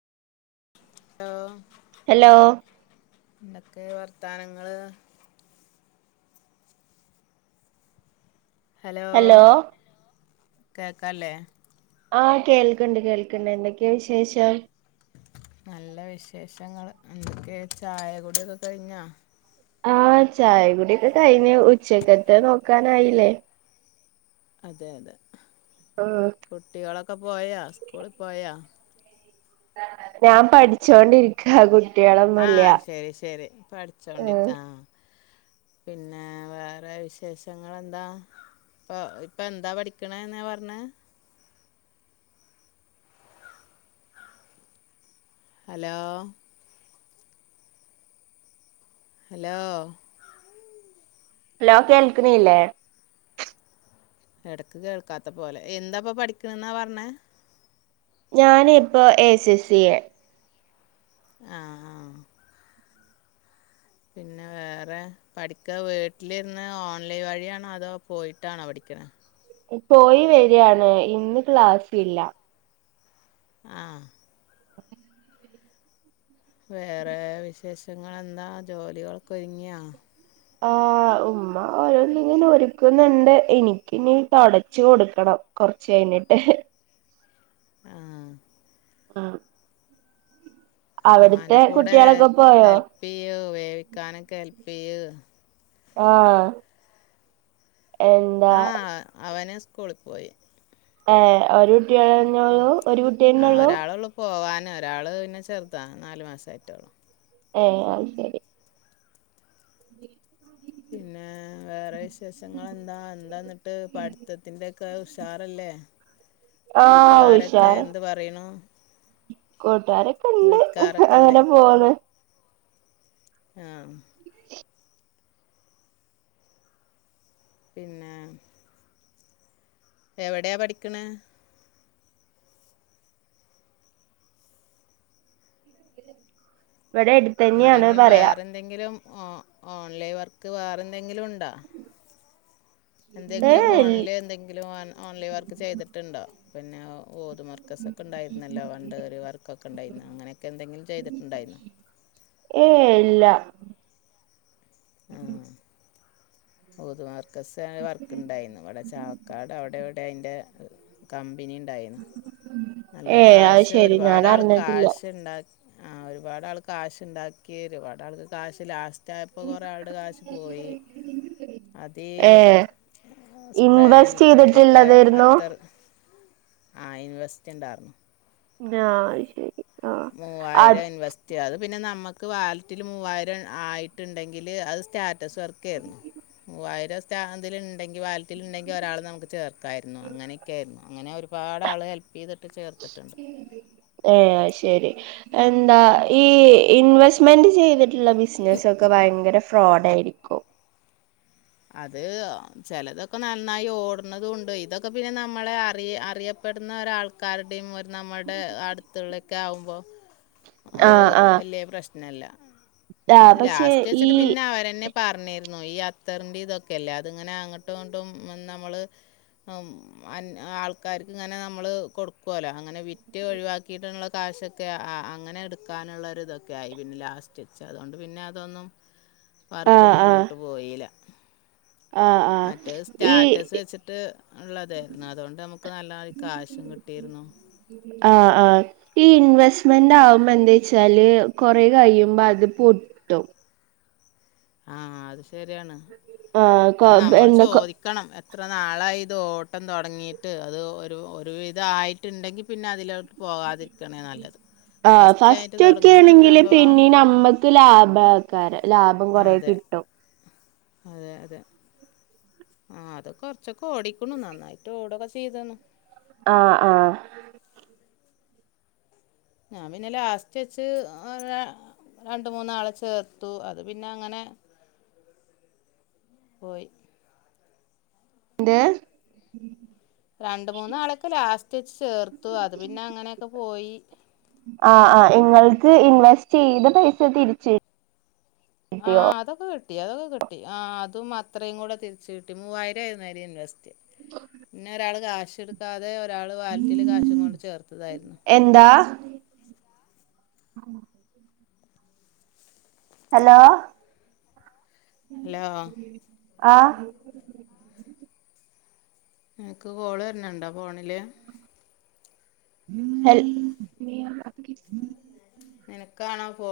ഏമ് hello ൻന്തൊക്കെ വർത്താനങ്ങള് hello കേക്കാല്ലേ ആഹ കേൾക്ക്‌ണ്ട് കേൾക്ക്‌ണ്ട് എന്തൊക്കെ വിശേഷം നല്ല വിശേഷങ്ങള് എന്തൊക്കെ ചായ കുടിഒക്കെ കഴിഞ്ഞാ ആ ചായകുടിയൊക്കെ കഴിഞ്ഞു ഉച്ചക്കത്തെ നോക്കാനായില്ലേ? അതെ അതെ ആഹ കുട്ടികളൊക്കെ പോയാ സ്കൂള് പോയാ ഞാൻ പഠി പഠിച്ചോണ്ടിരിക്ക കുട്ടികളൊന്നുമില്ല ആഹ് ശരി ശരി ആഹ പഠിച്ചോണ്ടിരിക്ക ആ പിന്നെ വേറെ വിശേഷങ്ങളെന്താ പ്പോ ഇപ്പ എന്താ പഠിക്ക്ണെന്ന പറഞ്ഞെ അലോ ഹലോ ഹലോ കേൾക്കിണില്ലേ. എടക്ക് കേൾക്കാത്ത പോലെ എന്താപ്പം പഠിക്കണെന്നാ പറഞ്ഞാ ഞാനി പ്പോ എ സി സി എ ആഹ ആഹ പിന്നെ വേറെ പഠിക്കൻ വീട്ടിലിരുന്ന് ഓൺലൈൻ വഴിയാണോ അതോ പോയിട്ടാണോ പഠിക്ക്ണേ പോയി വെരാണ് ഇന്ന് ക്ലാസില്ല ആഹ വേറെ വിശേഷങ്ങളെന്താ ജോലികളൊക്കെ ഒരുങ്ങിയോ ആഹ ഉമ്മ ഓരോന്നിങ്ങനെ ഒരുക്കുന്നുണ്ട് എനിക്കിനി തൊടച്ച് കൊടുക്കണം. കൊറച്ച് കഴിഞ്ഞിട്ട്. ആഹ ആഹ ഉമ്മാന്റെ കൂടെ കുട്ടികളൊക്കെ പോയോ ഹെൽപ് ചെയ്യൂ വേവിക്കാനൊക്കെ ഹെൽപെയ്യൂ ആഹ ആഹ അവന് സ്കൂൾക്ക് പോയി ആഹ ഒരു കുട്ടിയാള്ളനൊളളൂ ഒരു കുട്ടിയന്നെള്ളൂ പോവാനൊരാള് പിന്നെ ചെറുതാ നാല് മാസായിട്ടേളളൂ ഏഹ് അഹ് ശരി പിന്നേ വേറെ വിശേഷങ്ങളെന്താ എന്താന്നിട്ട് പഠിത്തത്തിന്റെക്കെ ന്താ ഉഷാറല്ലേ ആഹ് കൂട്ടുകാരൊക്കെ എന്ത് പറയ്ണു കൂട്ടുകാരൊക്കെണ്ട് അങ്ങനെ പോണ് ആഹ [inaudible] പിന്നെ എവിടെ പഠിക്ക്ണ് ഇവിടെട്ത്തന്നെയാണ് പറയാ ന്തെങ്കിലും ഒ ഓൺലൈൻ വർക്ക് വേറെന്തെങ്കിലുണ്ടോ ഏ എന്തെങ്കിലും ഫോണില് എന്തെങ്കിലും ഓൺലൈൻ വർക്ക് ചെയ്തിട്ടുണ്ടോ പിന്നെ ഊത് മർകസ് [unintelligible] ഒക്കെ ഉണ്ടായിരുന്നല്ലോ പണ്ട് ഒര് വർകൊക്കണ്ടായിന്നു അങ്ങനെയൊക്കെ എന്തെങ്കിലും ചെയ്തിട്ടുണ്ടായിരുന്നോ ഏയ് ഇല്ല ഉം ഉതുമാർക്കസ് പറഞ്ഞ വർക്ക് ഇണ്ടായിന്നു അവടെ ചാവക്കാട് അവടെ എവിടെ അയിന്റെ കമ്പനി ഇണ്ട് ഇണ്ടായിനു നല്ല ഏ അത് കാശ് ശരി ഞാൻ ഒരുപാട് ആള് അറിഞ്ഞിട്ടില്ല കാശുണ്ടാക്കി- ആഹ് ഒരുപാട് ആൾ കാശ്ഉണ്ടാക്കി ഒരുപാട് ആൾക്ക് കാശ് ലാസ്റ്റ് സ്റ്റായപ്പോ കൊറെ ആളുടെ കാശ് പോയി. അത് ഈ ഏ ഇൻവെസ്റ്റ് സ്പ്രേൻ്റൊക്കെ ചെയ്തിട്ടുള്ളതായിരുന്നു അത്തർ ആഹ് ഇൻവെസ്റ്റ് ഉണ്ടാർന്നു ആഹ് അത് ശെരി. മൂവായിരം ഇൻവെസ്റ്റ്- അത് പിന്നെ നമുക്ക് വാലറ്റിൽ മൂവായിരം ആയിട്ട്ണ്ടങ്കില് അത് സ്റ്റാറ്റസ് വർക്കായിരുന്നു മുവ്വായിരം സ്റ്റാ ഇതില് ഇണ്ടങ്കി വാലറ്റിൽ ഇണ്ടെങ്കി ഒരാളേ നമുക്ക് ചേർക്കായിരുന്നു അങ്ങനെയൊക്കെ ആയിരുന്നു അങ്ങനെ ഒരുപാട് ആള് ഹെൽപ്പ് ചെയ്തിട്ട് ചേർത്തിട്ടുണ്ട്. ഏഹ് അയ്ശരി എന്താ ഈ ഇൻവെസ്റ്റ് ഇൻവെസ്റ്റ്‌മെന്റ്റ് ചെയ്തിട്ടുള്ള ബിസിനസോക്കെ ഭയങ്കര ഫ്രോഡ് ആയിരിക്കും അത് ചെലതൊക്ക നന്നായി ഓടുന്നതുണ്ട് ഇതൊക്കെ പിന്നെ നമ്മളെ അറിയ അറിയ പ്പെടുന്ന ഒരാൾക്കാരുടെയും നമ്മടെ അടുത്തുള്ളൊക്കെ ആകുമ്പോ ആ ഒരു ആ വലിയേ പ്രശ്നല്ല ആ അത് പക്ഷെ ലാസ്റ്റ് ഈ വെച്ചിട്ട് പിന്നെ അവരന്നെ പറഞ്ഞിരുന്നു ഈ അ തെറണ്ടി ഇതൊക്കെയല്ലേ അതിങ്ങനെ അങ്ങോട്ടും ഇങ്ങോട്ടും വന്ന് നമ്മൾ അൻ ആൾക്കാർക്ക് ഇങ്ങനെ നമ്മള് കൊടുക്കോല അങ്ങനെ വിറ്റ് ഒഴിവാക്കിയിട്ടുള്ള കാശൊക്കെ അ അ അങ്ങനെ ഇടുക്കാനുള്ള ഒരു ഇതൊക്കെ ആയി പിന്നെ ലാസ്റ്റ് വച്ച് അതുകൊണ്ട് പിന്നെ അതൊന്നും ആ വർക്ക് ആ മുന്നോട്ട് പോയീല ആ ആ മറ്റേത് ഈ സ്റ്റാറ്റസ് വെച്ചിട്ട് ഉള്ളതേയിരുന്നു അതുകൊണ്ട് നമുക്ക് നല്ല കാശും കിട്ടിയിരുന്നു. ആഹ് ആഹ് ഈ ഇൻവെസ്റ്റ്മെന്റ് ആവുമ്പോ എന്താച്ചാല് കൊറെ കഴിയുമ്പോ അത് പൊട്ടും ആഹ് അത് ശരിയാണ് ആ കൊ അത് നമ്മൾ എന്താ കൊ ചോദി ക്കണം എത്ര നാളായി ഇത് ഓട്ടം തുടങ്ങിയിട്ട്. അത് ഒരു ഒരു വിധായിട്ടുണ്ടെങ്കിൽ പിന്നെ അതിൽ പോവാതിരിക്കാണ് നല്ലത് ആ ഫസ്റ്റായിട്ട് തോടങ്ങ്ണ ഒരു സംഭവമാണെങ്കി ഓല്ക്ക് ലാഭത്തി - കാര ലാഭം ആഹ് കൊറെ അതെ കിട്ടും അതെ അതെ ആ അത് കൊറച്ചൊക്കെ ഓടിക്ക്ണു നന്നായിട്ട് ഓടൊക്കെ ചെയ്ത്ണ്. ആ ആ ഞാൻ പിന്നെ ലാസ്റ്റ് വെച്ച് ഒരേ രണ്ട് മൂന്നാളെ ചേർത്തു അത് പിന്നെ അങ്ങനെ- പോയി എന്ത്‌ രണ്ട് മൂന്നാളൊക്കെ ലാസ്റ്റ് വെച്ച് ചേർത്തു അത് പിന്നെ അങ്ങനെയൊക്ക പോയി ആഹ് ആഹ് ഇങ്ങൾക്ക് ഇൻവെസ്റ്റ് ചെയ്ത പൈസ തിരിച്ച് കിട്ടിയോ ആഹ് അതൊക്കെ കിട്ടി അതൊക്കെ കിട്ടി ആ അതും അത്രയും കൂടെ തിരിച്ചു കിട്ടി മൂവായിരം ആയിരുന്നു ആയില് ഇൻവെസ്റ്റ് ഇന്നെ ഒരാള് കാശെടുക്കാതെ ഒരാള് വാലിറ്റിയില് കാശും കൊണ്ട് ചേർത്തതായിരുന്നു. എന്താ? ഹലോ ഹലോ ആഹ് നിനക്ക് കോള് വര്ണ് ണ്ട ഫോണില്? ഹൽ നിനക്കാണോ ഫോ